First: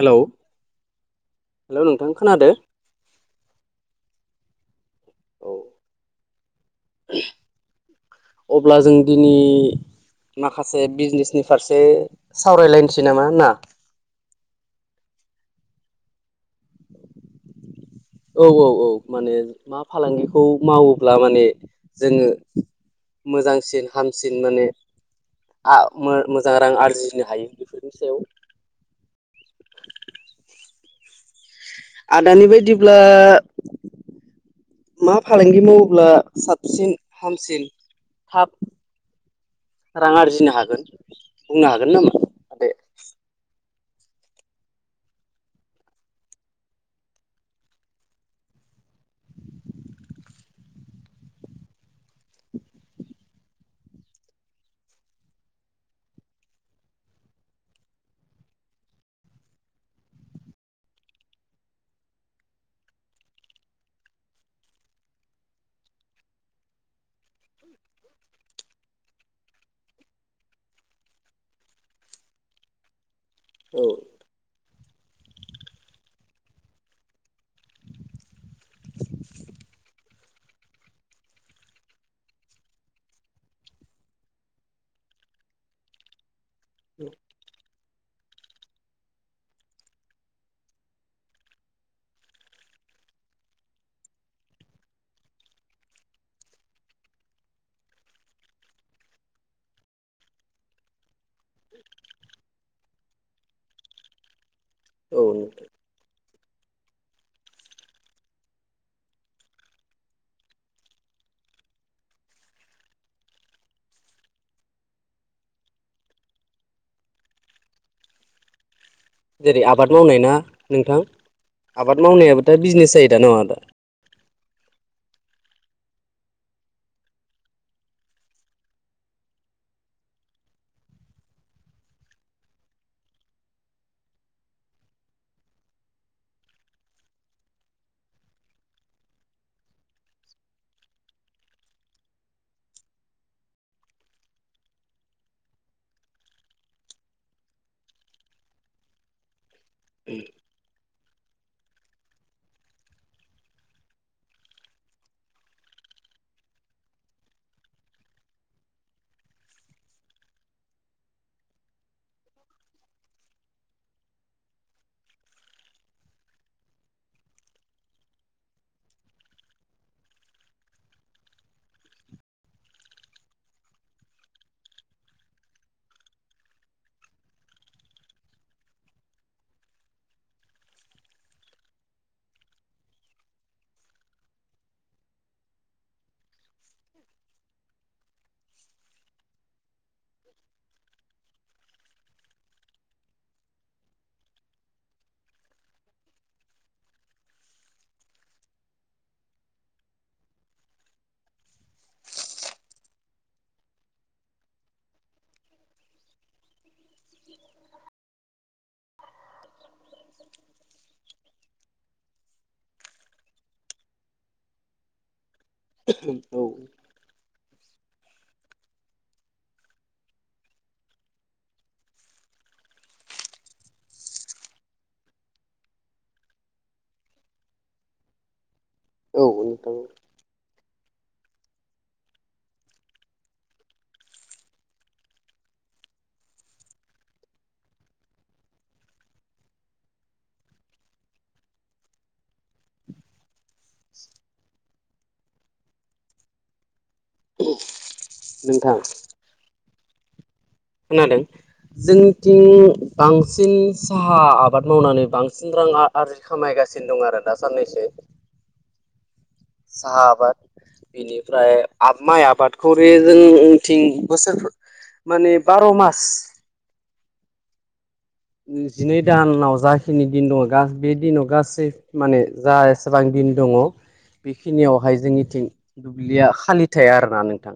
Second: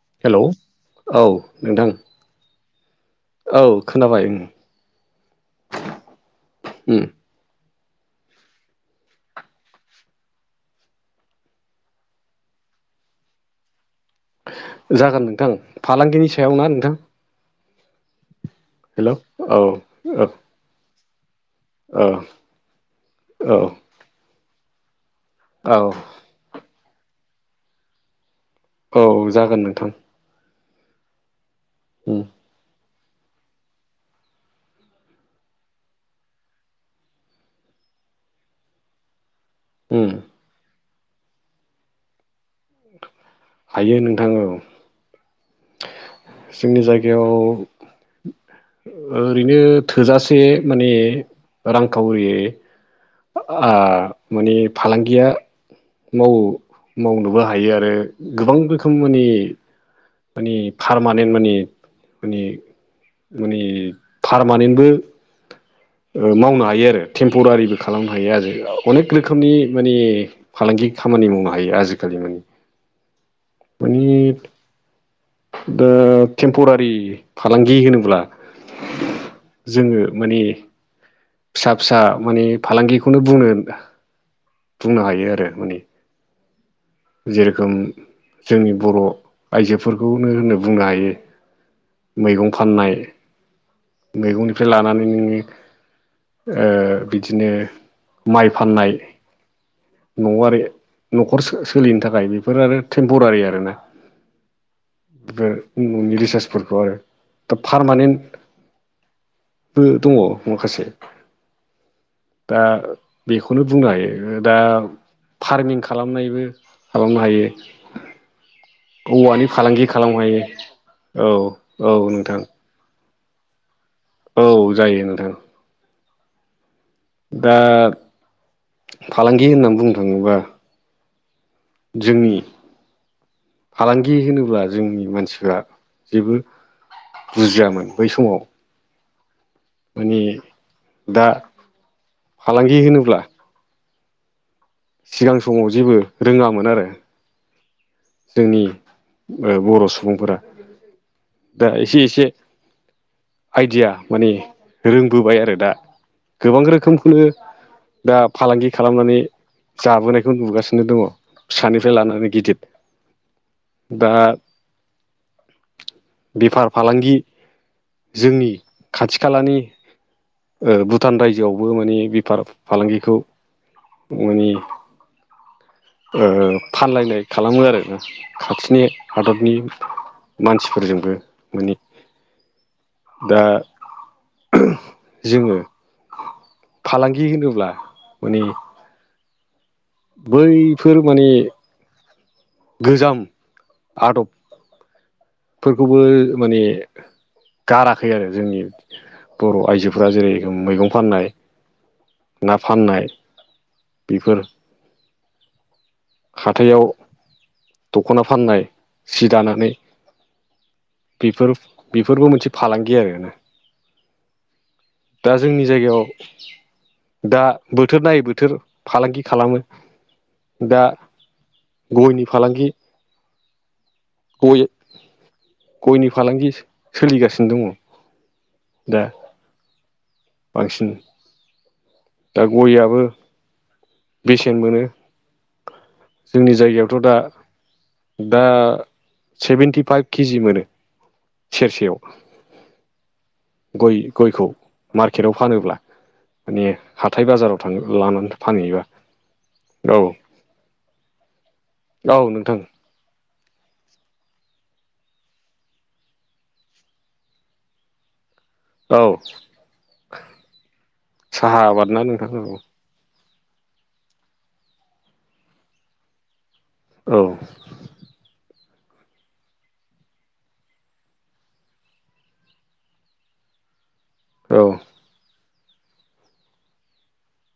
Hello hello नोंथां खोनादो। औ खोनाबाय औ अब्ला जों दिनै माखासे बिजनेसनि फारसे सावरायलायनोसै नामा ना? जागोन नोंथां फालांगिनि सायाव ना नोंथां औ औ औ हेलौ माने औ मा औ फालांगिखौ मावोब्ला माने औ जोङो मोजांसिन हामसिन माने औ मोजां रां आरजिनो हायो बेफोरनि सायाव औ जागोन नोंथां उम आदानि बायदिब्ला मा फालांगि मावोब्ला साबसिन हामसिन थाब उम रां आरजिनो हागोन बुंनो हागोन नामा आदाया हायो नोंथां औ जोंनि जायगायाव ओरैनो थोजासे माने रांखावरि माने फालांगिया माव मावनोबो हायो आरो गोबां रोखोमनि माने फारमानेन्ट माने माने माने पारमानेन्टबो मावनो हायो आरो टेम्परारिबो खालामनो हायो आरो अनेक रोखोमनि मानि फालांगि खामानि मावनो हायो आजिखालि माने औ मानि दा टेम्परारि फालांगि होनोब्ला जोङो माने फिसा फिसा माने फालांगिखौनो बुंनो बुंनो हायो आरो माने जे रोखोम जोंनि बर' आइजोफोरखौनो होनो बुंनो हायो मैगं फाननाय मैगंनिफ्राय लानानै नोङो ओ बिदिनो माइ फाननाय न'आरि न'खर सोलिनो थाखाय बेफोर आरो टेम्परारि आरोना औ बेफोर नोंथां न'नि रिसार्चफोरखौ आरो दा पारमानेन्ट बो दङ माखासे दा बेखौनो बुंनो हायो दा फार्मिं खालामनायबो खालामनो हायो औवानि जेरै फालांगि आबाद खालामनो मावनाय ना हायो नोंथां औ औ आबाद नोंथां मावनायाबो दा बिजनेस जायो दा नङा दा औ जायो नोंथां दा फालांगि होननानै बुंनो थाङोबा जोंनि फालांगि होनोब्ला जोंनि मानसिफ्रा जेबो बुजियामोन बै समाव माने दा फालांगि होनोब्ला सिगां समाव जेबो रोङामोन आरो जोंनि बर' सुबुंफोरा दा एसे एसे आइदिया माने रोंबोबाय आरो दा गोबां रोखोमखौनो दा फालांगि खालामनानै जाबोनायखौ नुगासिनो दङ फिसानिफ्राय लानानै गिदिर दा बेफार फालांगि जोंनि खाथि खालानि ओ भुटान रायजोआवबो माने बेफार फालांगिखौ माने ओ फानलायनाय खालामो आरोना खाथिनि हादरनि मानसिफोरजोंबो माने दा जोङो फालांगि होनोब्ला माने बैफोर माने गोजाम आदब फोरखौबो माने गाराखै आरो जोंनि बर' आइजोफोरा जेरै मैगं फाननाय ना फाननाय बेफोर हाथायाव दख'ना फाननाय सि दानानै बेफोर बेफोरबो मोनसे फालांगि आरो। दा जोंनि जायगायाव औ दा बोथोर नायै बोथोर फालांगि खालामो। दा गयनि फालांगि। गय गयनि फालांगि सोलिगासिनो दङ। दा औ नोंथां बांसिन दा गय'आबो बेसेन मोनो। जोंनि जायगायावथ' दा दा सेभेेनटिफाइभ केजि मोनो सेरसेयाव। गय गयखौ मार्केटआव फानोब्ला माने हाथाय बाजाराव। था लानानै नोंथां फानहैबा गाव खोनादों जोंतिनि बांसिन साहा आबाद मावनानै बांसिन रां आर आरजि खामायगासिनो दं आरो दासान्नैसो औ साहा आबाद बिनिफ्राय साहा आबाद आब ना माइ नोंथां औ आबादखौ बे जोंथिं बोसोर माने बार' मास। औ जिनै दानाव जाखिनि दिन दङ बे दिनाव गासै माने जा एसेबां दिन दंङ औ बेखिनियावहाय जोंनिथिं दुब्लिया खालि थाया आरोना नोंथां।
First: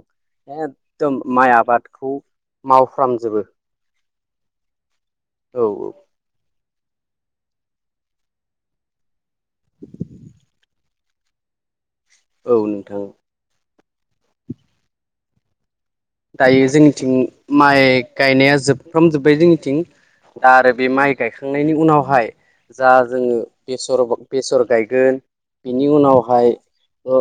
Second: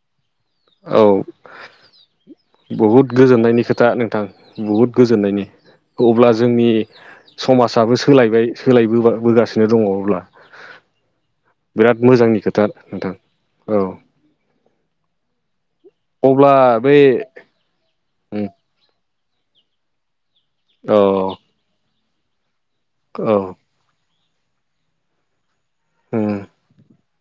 एगदम औ माइ आबादखौ मावफ्रामजोबो। नि खोथा नोंथां। बहुद गोजोननायनायनि औ औ। अब्ला जोंनि समाजाबो सोलायबाय सोलायबोबाय बोगा औ सिनो दङब्लावोब्ला बिराद मोजांनि खोथा नोंथां औ। अब्ला दायो बै जोंनिथिं माइ गायनाया औ जोबफ्राम जोब्बाय जोंनिथिं। दा आरो बे माइ गायखांनायनि उनावहाय जा औ जोङो। बेसर बेसर गायगोन। बिनि अ उनावहाय ओ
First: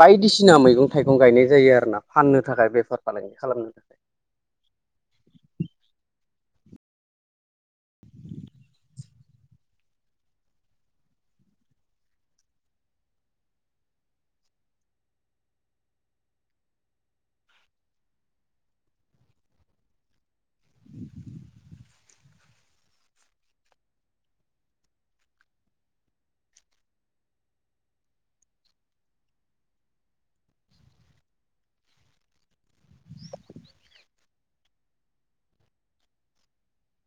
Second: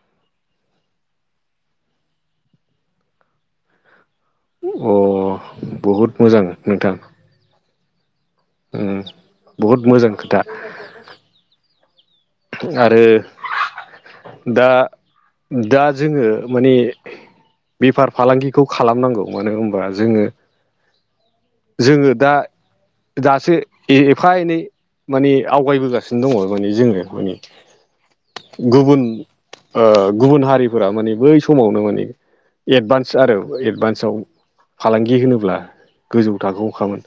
बायदिसिना मैगं थाइगं गायनाय जायो आरो ना फाननो थाखाय बेफार फालांगि खालामनो। अ बहुद मोजां नोंथां। [inaudible] उम बहुद मोजां खोथा आरो दा दा जोंङो माने बेफार फालांगिखौ खालामनांगौ मानो होनबा जोंङो जोंङो दा दासो एफा एनै माने आवगायबोगासिनो दङ माने जोंङो माने गुबुन ओ गुबुन हारिफोरा माने बै समावनो माने एडभान्स आरो एडभान्सआव फालांगि होनोब्ला गोजौ थाखो आवखामोन।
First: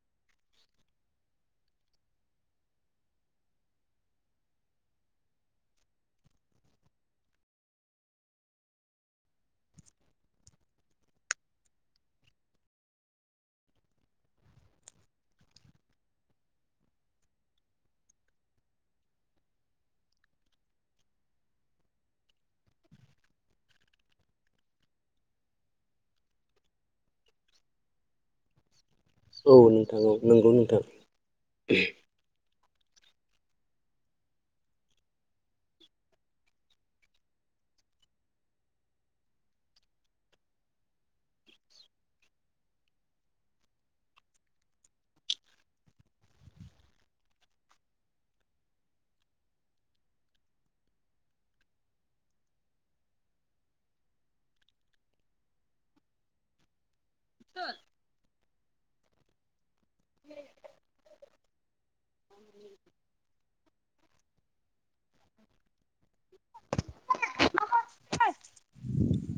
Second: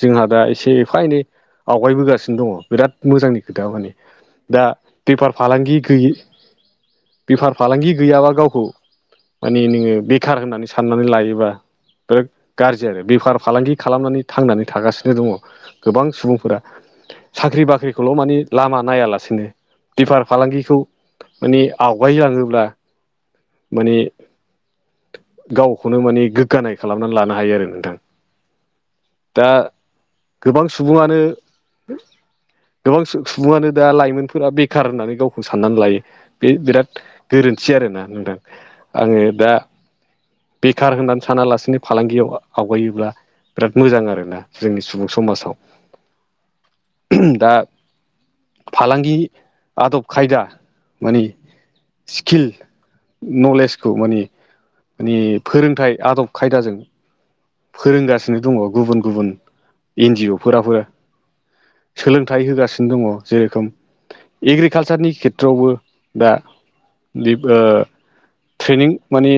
जोंहा दा एसे एफा एनै आवगायबोगासिनो दंङो बिराद मोजांनि खोथा माने दा बेफार फालांगि गैयि बेफार फालांगि गैयाबा गावखौ माने नोंङो बेखार होननानै साननानै लायोबा बिराद गाज्रि आरो बेखार फालांगि खालामनानै थांनानै थागासिनो दंङो गोबां सुबुंफोरा साख्रि बाख्रिखौल' माने लामा नायालासिनो बेफार फालांगिखौ माने आवगायलांङोब्ला माने गावखौनो माने गोग्गानाय खालामनानै लानो हायो आरो नोंथां दा औ नोंथां औ नंगौ गोबां नोंथां सुबुंङानो गोबां सुबुंङानो दा लाइमोनफोरा बेखार होननानै गावखौ साननानै लायो। बे बिराद गोरोन्थि आरोना नोंदां आंङो दा बेखार होननानै सानालासिनो फालांगियाव आवगायोब्ला बिराद मोजां आरोना जोंनि सुबुं समाजाव दा फालांगि आदब खायदा माने स्किल नलेजखौ माने माने फोरोंथाइ आदब खायदाजों फोरोंगासिनो दङ गुबुन गुबुन एनजअ फोराबो सोलोंथाइ होगासिनो दंङो जे रोखोम एग्रिकालसारनि खेथ्रआवबो दा ट्रेनिं माने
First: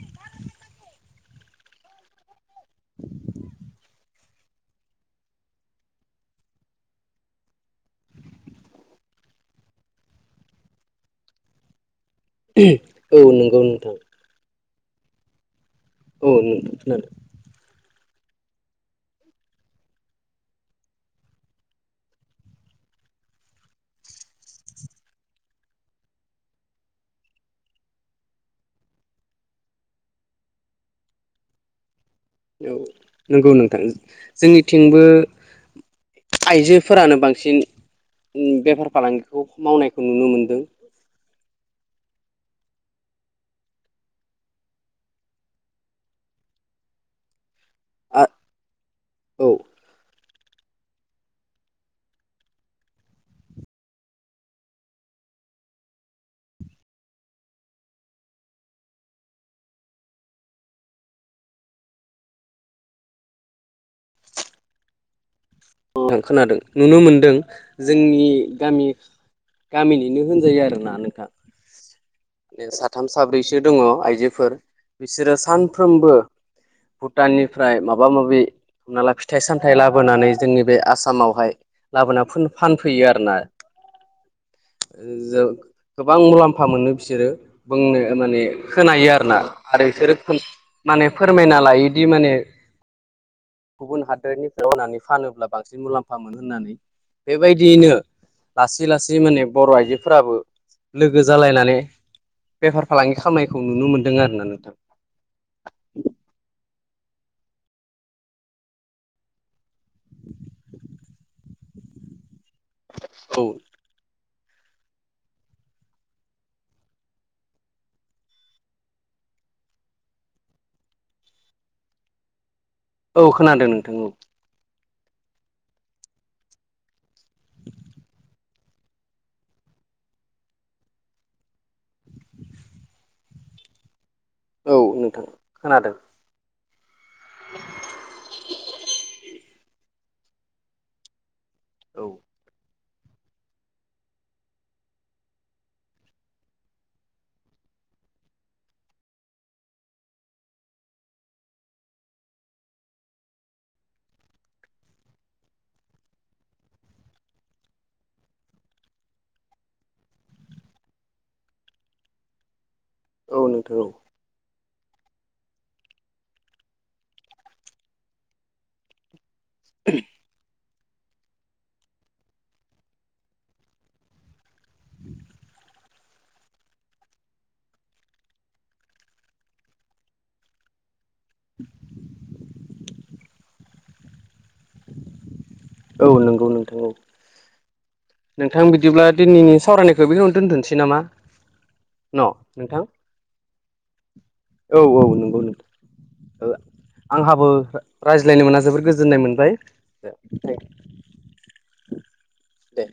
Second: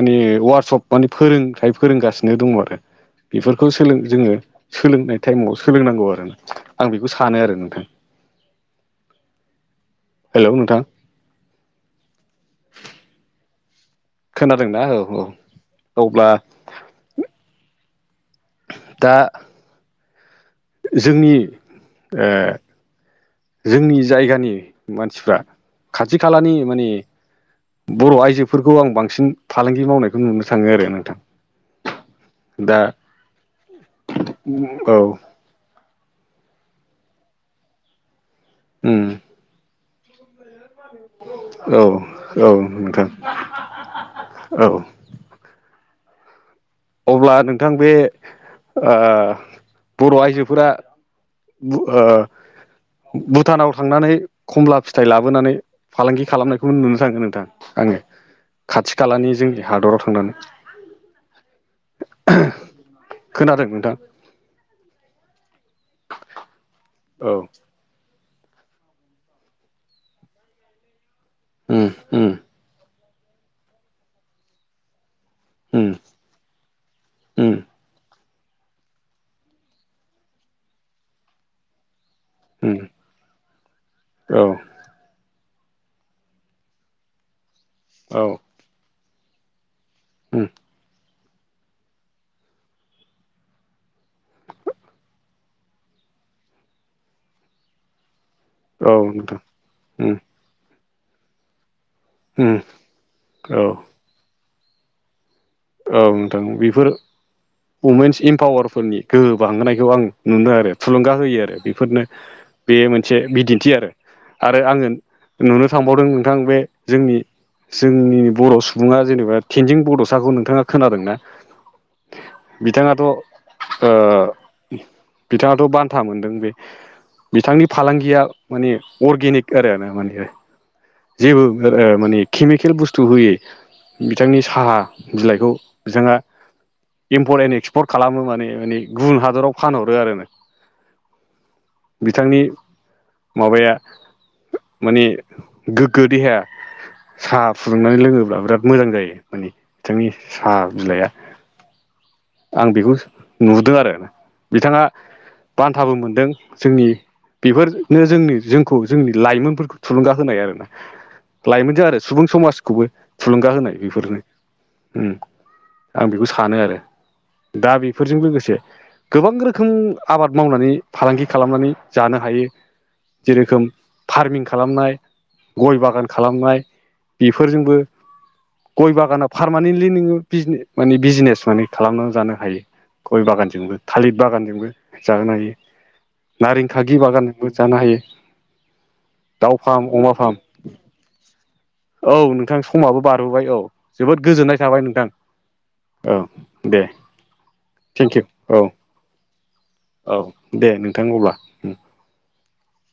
माने वार्कशप माने फोरोंथाय फोरोंगासिनो दङ आरो बेफोरखौ सोलों जोङो सोलोंनाय टाइमाव सोलोंनांगौ आरो आं बेखौ सानो आरो नोंथां [inaudible] हेल' नोंथां औ नंगौ नोंथां खोनादोंना औ-औ औ नोंथां खोनादों दा जोंनि आ जोंनि जायगानि मानसिफ्रा खाथि खालानि मानि बर' आइजोफोरखौ आं बांसिन फालांगि मावनायखौ नुनो थाङो आरो नोंथां औ दा नंगौ नोंथां औ जोंनिथिंबो आइजोफोरानो बांसिन बेफार फालांगिखौ मावनायखौ नुनो मोनदों औ-औ नोंथां औ अब्ला नोंथां बे आ औ बर' आइजोफोरा भुटानाव थांनानै खमला फिथाइ लाबोनानै फालांगि खालामनायखौ नुनो थांगोन नोंथां आंङो खाथि खालानि जोंनि हादराव थांनानै खोनादों नोंथां आं खोनादों नुनो मोनदों औ जोंनि गामि गामिनिनो होनजायो आरोना नोंथां उम-उम बे साथाम साब्रैसो दङ आइजोफोर बिसोरो उम सानफ्रोमबो उम भुटाननिफ्राय माबा माबि हमना ला फिथाइ सामथाइ लाबोनानै जोंनि बे आसामावहाय लाबोना फुन उम फानफैयो आरोना औ जे गोबां मुलाम्फा मोनो बिसोरो बुंनो औ माने खोनायो आरोना आरो बिसोरो खोन उम माने फोरमायना लायोदि माने गुबुन हादोरनिफ्राय होननानै फानोब्ला बांसिन मुलाम्फा मोनोन होननानै बेबायदियैनो लासै औ लासै नोंथां माने बर' उम आइजोफोराबो लोगो जालायनानै उम बेफार फालांगि खामनायखौ औ नुनो मोन्दों आरो ना नोंथां औ नोंथां बेफोर वमेन्स इम्पावारफोरनि गोहो बांहोनायखौ आं नुनो आरो थुलुंगा होयो आरो बेफोरनो [inaudible] बे मोनसे औ बिदिन्थि आरो आरो आङो नुनो थांबावदों नोंथां बे जोंनि जोंनि बर' सुबुङा जेनेबा थेनजिं बड'साखौ नों थाङा खोनादोंना बिथाङा औ खोनादों नोंथां औ बिथाङाथ' बान्था मोनदों बे बिथांनि फालांगिया माने अर्गेनिक आरो ना माने जेबो माने केमिकेल बुस्थु होयै बिथांनि औ साहा नोंथां बिलाइखौ खोनादों बिथाङा इम्पर्ट एन्ड एक्सपर्ट खालामो माने माने गुबुन हादराव फानहरो आरोनो औ बिथांनि माबाया माने गोग्गो देहाया साहा फुदुंनानै लोङोब्ला बिराद मोजां जायो माने बिथांनि साहा बिलाइआ आं बेखौ नुदों आरो बिथाङा बान्थाबो मोनदों जोंनि बेफोरनो जोंनि जोंखौ जोंनि लाइमोनफोरखौ थुलुंगा होनाय आरोना लाइमोन जों आरो सुबुं समाजखौबो औ थुलुंगा होनाय नोंथां औ बेफोरनो उम आं बेखौ सानो आरो दा बेफोरजों लोगोसे गोबां रोखोम आबाद मावनानै फालांगि खालामनानै जानो हायो जेरोखोम फार्मिं खालामनाय गय बागान खालामनाय बेफोरजोंबो गय बागाना पारमानेन्टलि नोङो बिजनेस माने बिजिनेस माने खालामनानै जानो हायो गय बागानजोंबो थालिर बागानजोंबो जाहोनो हायो औ नंगौ नोंथां औ नारेंखागि बागानजोंबो जानो हायो नोंथां बिदिब्ला दाउ दिनैनि फार्म सावरायनायखौ अमा फार्म बेयावनो दोनथ'सै नामा औ नोंथां समाबो बारबोबाय औ जोबोद गोजोननाय औ थाबाय औ नोंथां नंगौ नोंथां औ दे आंहाबो थेंकिउ रायज्लायनो मोना औ जोबोद गोजोननाय मोनबाय औ दे नोंथां अब्ला उम दे